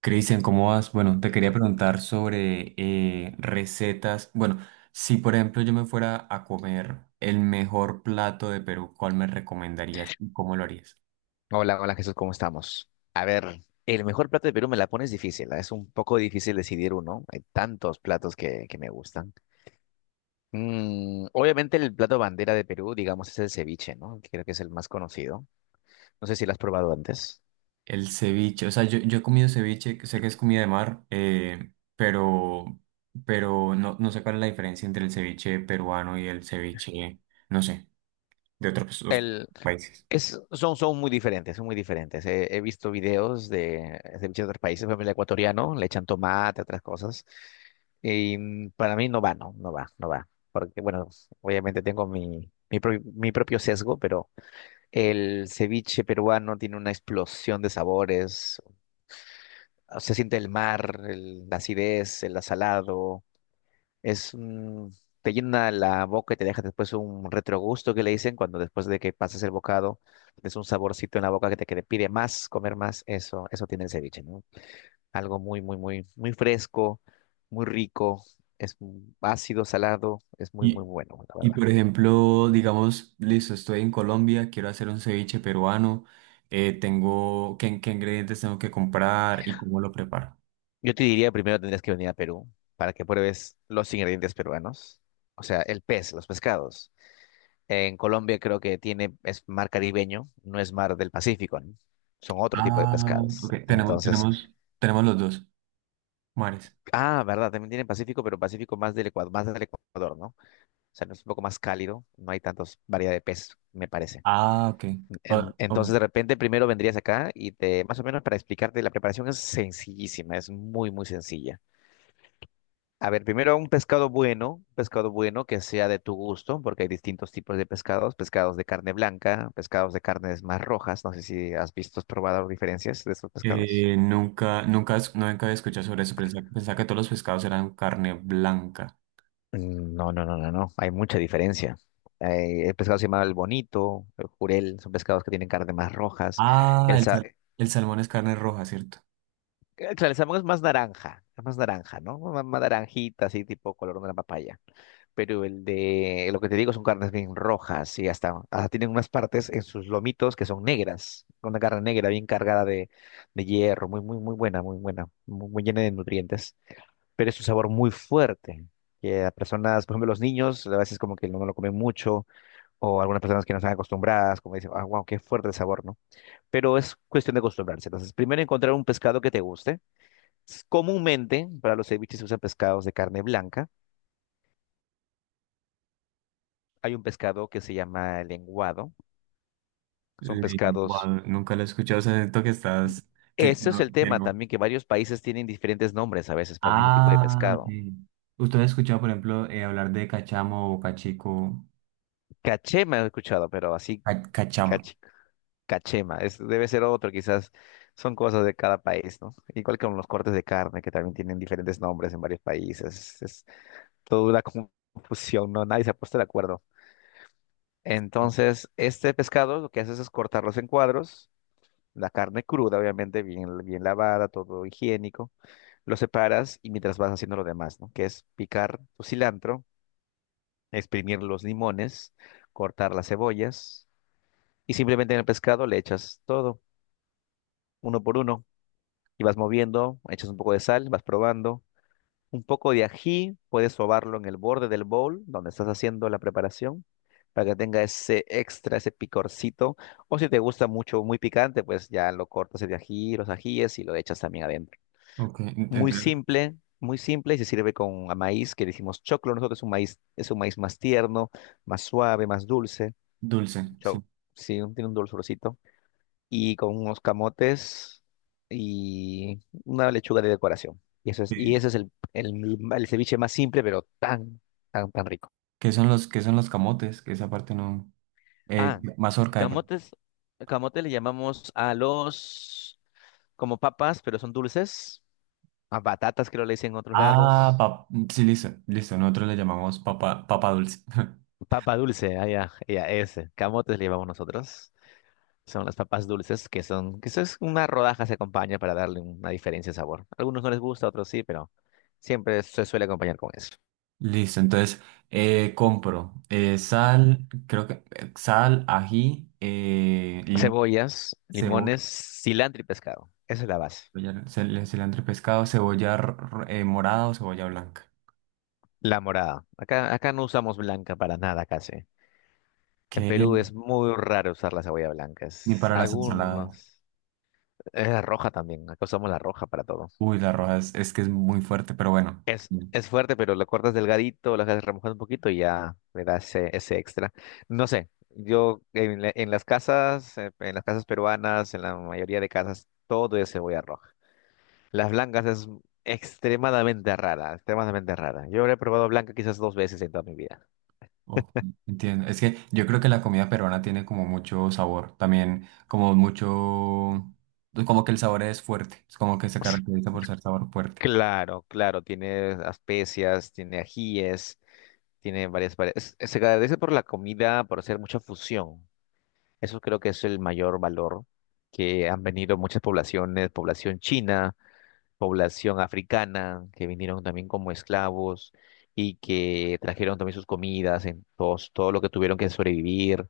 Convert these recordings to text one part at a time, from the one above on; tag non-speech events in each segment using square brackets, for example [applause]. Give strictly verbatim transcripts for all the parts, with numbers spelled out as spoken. Cristian, ¿cómo vas? Bueno, te quería preguntar sobre eh, recetas. Bueno, si por ejemplo yo me fuera a comer el mejor plato de Perú, ¿cuál me recomendarías y cómo lo harías? Hola, hola Jesús, ¿cómo estamos? A ver, el mejor plato de Perú me la pones difícil, ¿ah? Es un poco difícil decidir uno, hay tantos platos que, que me gustan. Mm, obviamente el plato bandera de Perú, digamos, es el ceviche, ¿no? Creo que es el más conocido. No sé si lo has probado antes. El ceviche, o sea, yo, yo he comido ceviche, que sé que es comida de mar, eh, pero, pero no, no sé cuál es la diferencia entre el ceviche peruano y el ceviche, no sé, de otros otros El, países. es, son, son muy diferentes, son muy diferentes. He, he visto videos de ceviche de otros países, por ejemplo, el ecuatoriano, le echan tomate, otras cosas. Y mm, para mí no va, no, no va, no va. Porque, bueno, obviamente tengo mi, mi, pro- mi propio sesgo, pero. El ceviche peruano tiene una explosión de sabores. Se siente el mar, el- la acidez, el asalado. Es un- Te llena la boca y te deja después un retrogusto que le dicen cuando después de que pasas el bocado, es un saborcito en la boca que te, que te pide más, comer más. Eso, eso tiene el ceviche, ¿no? Algo muy, muy, muy, muy fresco, muy rico. Es ácido, salado. Es muy, muy Y, bueno, la y verdad. por ejemplo, digamos, listo, estoy en Colombia, quiero hacer un ceviche peruano, eh, tengo, ¿qué, qué ingredientes tengo que comprar y cómo lo preparo? Yo te diría primero tendrías que venir a Perú para que pruebes los ingredientes peruanos, o sea, el pez, los pescados. En Colombia creo que tiene, es mar caribeño, no es mar del Pacífico, ¿no? Son otro tipo de Ah, pescados. ok, tenemos, Entonces, tenemos, tenemos los dos mares. ah, verdad, también tienen Pacífico, pero Pacífico más del Ecuador, más del Ecuador, ¿no? O sea, no es un poco más cálido, no hay tantos variedad de peces, me parece. Ah, ok. En- Ah, Entonces, ok. de repente, primero vendrías acá y te, más o menos para explicarte, la preparación es sencillísima, es muy, muy sencilla. A ver, primero un pescado bueno, un pescado bueno que sea de tu gusto, porque hay distintos tipos de pescados, pescados de carne blanca, pescados de carnes más rojas, no sé si has visto, has probado diferencias de estos pescados. Eh, nunca, nunca, es- nunca había escuchado sobre eso, pensaba, pensaba que todos los pescados eran carne blanca. Mm, no, no, no, no, no, hay mucha diferencia. Eh, el pescado se llama el bonito, el jurel, son pescados que tienen carne más rojas. Ah, El el, sa- sal- eh, el salmón es carne roja, ¿cierto? claro, el salmón es más naranja, es más naranja, ¿no? Más, más naranjita, así tipo color de una papaya. Pero el de, lo que te digo son carnes bien rojas y hasta, hasta tienen unas partes en sus lomitos que son negras, con una carne negra bien cargada de, de hierro, muy, muy, muy buena, muy buena, muy, muy llena de nutrientes, pero es un sabor muy fuerte. Que a personas, por ejemplo, los niños, a veces como que no, no lo comen mucho, o algunas personas que no están acostumbradas, como dicen, ah, wow, qué fuerte el sabor, ¿no? Pero es cuestión de acostumbrarse. Entonces, primero encontrar un pescado que te guste. S- Comúnmente, para los ceviches se usan pescados de carne blanca. Hay un pescado que se llama el lenguado, son Eh, pescados. guau, nunca lo he escuchado, o sea, siento que estás, que Ese es no- el que tema no. también, que varios países tienen diferentes nombres a veces para el mismo tipo de Ah, pescado. sí. ¿Usted ha escuchado, por ejemplo, eh, hablar de cachamo o cachico? Cachema he escuchado, pero así Ca- Cachamo. cach- cachema. Es, debe ser otro, quizás son cosas de cada país, ¿no? Igual que con los cortes de carne, que también tienen diferentes nombres en varios países. Es toda una confusión, ¿no? Nadie se ha puesto de acuerdo. Entonces, este pescado lo que haces es cortarlos en cuadros, la carne cruda, obviamente, bien, bien lavada, todo higiénico. Lo separas y mientras vas haciendo lo demás, ¿no? Que es picar tu cilantro, exprimir los limones, cortar las cebollas y simplemente en el pescado le echas todo, uno por uno, y vas moviendo, echas un poco de sal, vas probando. Un poco de ají, puedes sobarlo en el borde del bowl donde estás haciendo la preparación para que tenga ese extra, ese picorcito. O si te gusta mucho, muy picante, pues ya lo cortas el ají, los ajíes y lo echas también adentro. Ok, en- Muy entonces, simple, muy simple y se sirve con a maíz que le decimos choclo. Nosotros es un maíz, es un maíz más tierno, más suave, más dulce. dulce, sí. Cho- sí, un- tiene un dulzorcito. Y con unos camotes y una lechuga de decoración. Y eso es, y Sí. ese es el, el, el ceviche más simple, pero tan, tan, tan rico. ¿Qué son los, qué son los camotes? Que esa parte no. Eh, Ah, mazorca de... camotes, camote le llamamos a los como papas, pero son dulces. A batatas creo le dicen en otros Ah, lados. pa- sí, listo, listo. Nosotros le llamamos papa, papa dulce. [laughs] Papa dulce, allá, ya, ese. Camotes le llamamos nosotros. Son las papas dulces que son, que eso es una rodaja se acompaña para darle una diferencia de sabor. Algunos no les gusta, otros sí, pero siempre se suele acompañar con eso. Listo, entonces eh, compro eh, sal, creo que eh, sal, ají, eh, limón, Cebollas, cebolla, limones, cilantro y pescado. Esa es la base. cebolla- cel- cilantro y pescado, cebolla r- r- eh, morada o cebolla blanca. La morada. Acá, acá no usamos blanca para nada casi. En ¿Qué? Perú es muy raro usar la cebolla blanca. Ni Es para las ensaladas. algunos. Es la roja también. Acá usamos la roja para todo. Uy, la roja es, es que es muy fuerte, pero bueno. Es, mm, es fuerte, pero lo cortas delgadito, lo dejas remojar un poquito y ya le da ese, ese extra. No sé, yo en, la- en las casas, eh, en las casas peruanas, en la mayoría de casas, todo es cebolla roja. Las blancas es extremadamente rara, extremadamente rara. Yo he probado blanca quizás dos veces en toda mi vida. oh, entiendo. Es que yo creo que la comida peruana tiene como mucho sabor. También como mucho... pues, como que el sabor es fuerte. Es como que se [laughs] caracteriza por ser sabor fuerte. Claro, claro, tiene especias, tiene ajíes, tiene varias... vari- es- se agradece por la comida, por hacer mucha fusión. Eso creo que es el mayor valor que han venido muchas poblaciones, población china, población africana, que vinieron también como esclavos y que trajeron también sus comidas, en todos, todo lo que tuvieron que sobrevivir.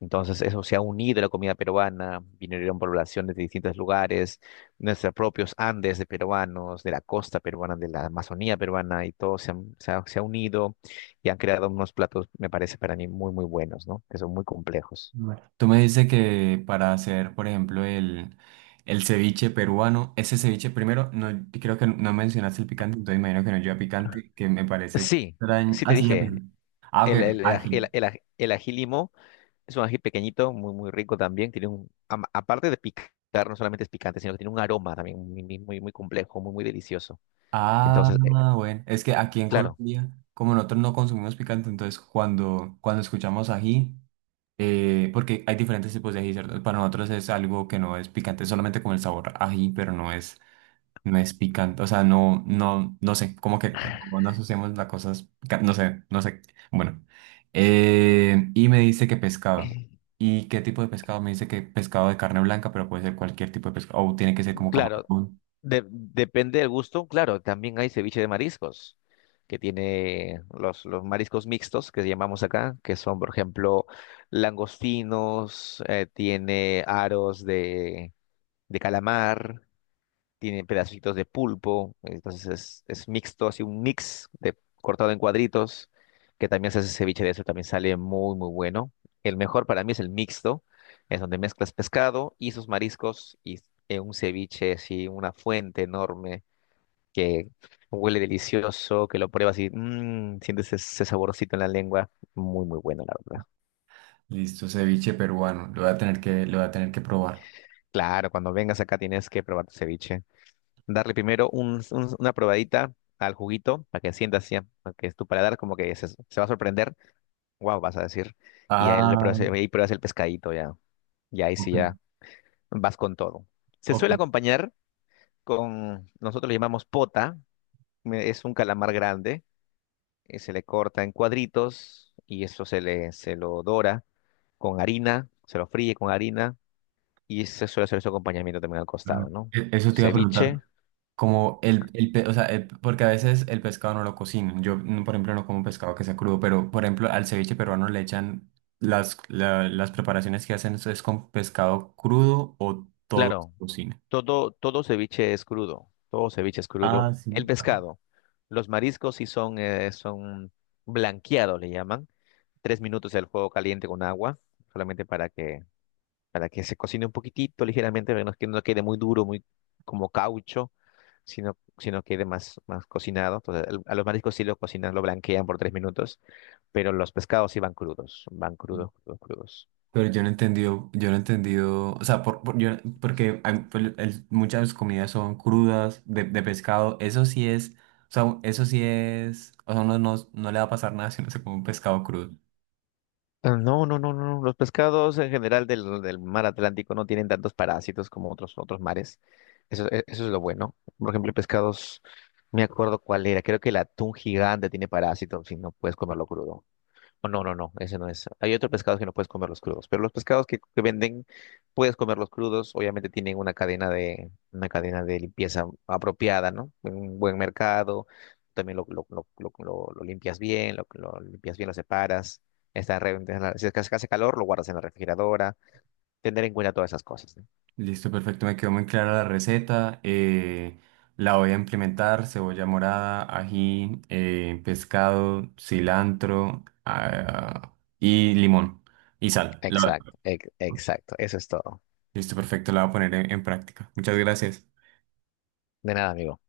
Entonces eso se ha unido a la comida peruana, vinieron poblaciones de distintos lugares, nuestros propios Andes de peruanos, de la costa peruana, de la Amazonía peruana, y todo se, han- se ha, se ha unido y han creado unos platos, me parece para mí, muy, muy buenos, ¿no? Que son muy complejos. Bueno. Tú me dices que para hacer, por ejemplo, el, el ceviche peruano, ese ceviche primero, no, creo que no mencionaste el picante, entonces imagino que no lleva picante, que me parece Sí, extraño. sí te Ah, sí, ya dije. picante. Ah, ok, El, ok, el, el, aj- el- ají. el aj- el ají limo es un ají pequeñito, muy, muy rico también. Tiene un, am- aparte de picar, no solamente es picante, sino que tiene un aroma también muy, muy, muy muy complejo, muy, muy delicioso. Ah, Entonces, eh, bueno, es que aquí en claro. Colombia, como nosotros no consumimos picante, entonces cuando, cuando escuchamos ají, eh, porque hay diferentes tipos de ají, ¿cierto? Para nosotros es algo que no es picante, es solamente como el sabor ají, pero no es, no es picante, o sea, no, no, no sé, como que no no asociamos las cosas, pica- no sé, no sé, bueno. Eh, y me dice que pescado. [laughs] ¿Y qué tipo de pescado? Me dice que pescado de carne blanca, pero puede ser cualquier tipo de pescado, o tiene que ser como Claro, camarón. de- depende del gusto. Claro, también hay ceviche de mariscos, que tiene los, los mariscos mixtos, que llamamos acá, que son, por ejemplo, langostinos, eh, tiene aros de, de, calamar. Tiene pedacitos de pulpo, entonces es, es mixto, así un mix de cortado en cuadritos, que también se hace ceviche de eso, también sale muy, muy bueno. El mejor para mí es el mixto, es donde mezclas pescado y sus mariscos y en un ceviche, así, una fuente enorme que huele delicioso, que lo pruebas y mm, sientes ese, ese saborcito en la lengua, muy, muy bueno, la verdad. Listo, ceviche peruano. Lo voy a tener que, lo voy a tener que probar. Claro, cuando vengas acá tienes que probar tu ceviche. Darle primero un- un- una probadita al juguito para que sientas, así, para que tu paladar como que se, se va a sorprender. Wow, vas a decir. Y ahí, le Ah, pruebas, ahí pruebas el pescadito ya. Y ahí ok, sí ya vas con todo. Se suele ok. acompañar con, nosotros le llamamos pota, me- es un calamar grande, y se le corta en cuadritos y eso se le se lo dora con harina, se lo fríe con harina y se suele hacer su acompañamiento también al Mm. costado, ¿no? E- Eso te iba a preguntar. Ceviche, Como el, el pe- o sea, el- porque a veces el pescado no lo cocinan. Yo, mm, por ejemplo, no como pescado que sea crudo, pero, por ejemplo, al ceviche peruano le echan las, la- las preparaciones que hacen es es con pescado crudo o todo se claro. cocina. Todo, todo ceviche es crudo, todo ceviche es crudo. Ah, El sí. pescado, los mariscos sí son, eh, son blanqueados, le llaman. Tres minutos del fuego caliente con agua, solamente para que, para que se cocine un poquitito, ligeramente, para que no, que no quede muy duro, muy como caucho, sino, sino quede más, más cocinado. Entonces, el- a los mariscos sí lo cocinan, lo blanquean por tres minutos, pero los pescados sí van crudos, van crudos, crudos, crudos. Pero yo no he entendido, yo no he entendido, o sea, por, por- yo- porque hay- pues, el- muchas comidas son crudas, de, de pescado, eso sí es, o sea, eso sí es, o sea, uno no, no le va a pasar nada si no se come un pescado crudo. Ah, no, no, no, no. Los pescados en general del, del mar Atlántico no tienen tantos parásitos como otros, otros mares. Eso, e- eso es lo bueno. Por ejemplo, pescados, no me acuerdo cuál era. Creo que el atún gigante tiene parásitos y no puedes comerlo crudo. Oh, no, no, no, ese no es. Hay otros pescados que no puedes comerlos crudos, pero los pescados que, que venden puedes comerlos crudos. Obviamente tienen una cadena de una cadena de limpieza apropiada, ¿no? Un buen mercado. También lo, lo, lo, lo, lo- lo limpias bien, lo, lo limpias bien, lo separas. Está re- en la- Si es que hace calor, lo guardas en la refrigeradora. Tener en cuenta todas esas cosas, ¿no? Listo, perfecto, me quedó muy clara la receta, eh, la voy a implementar, cebolla morada, ají, eh, pescado, cilantro, ah, y limón, y sal. La- Exacto, ex- exacto. Eso es todo. listo, perfecto, la voy a poner en en práctica. Muchas gracias. De nada, amigo.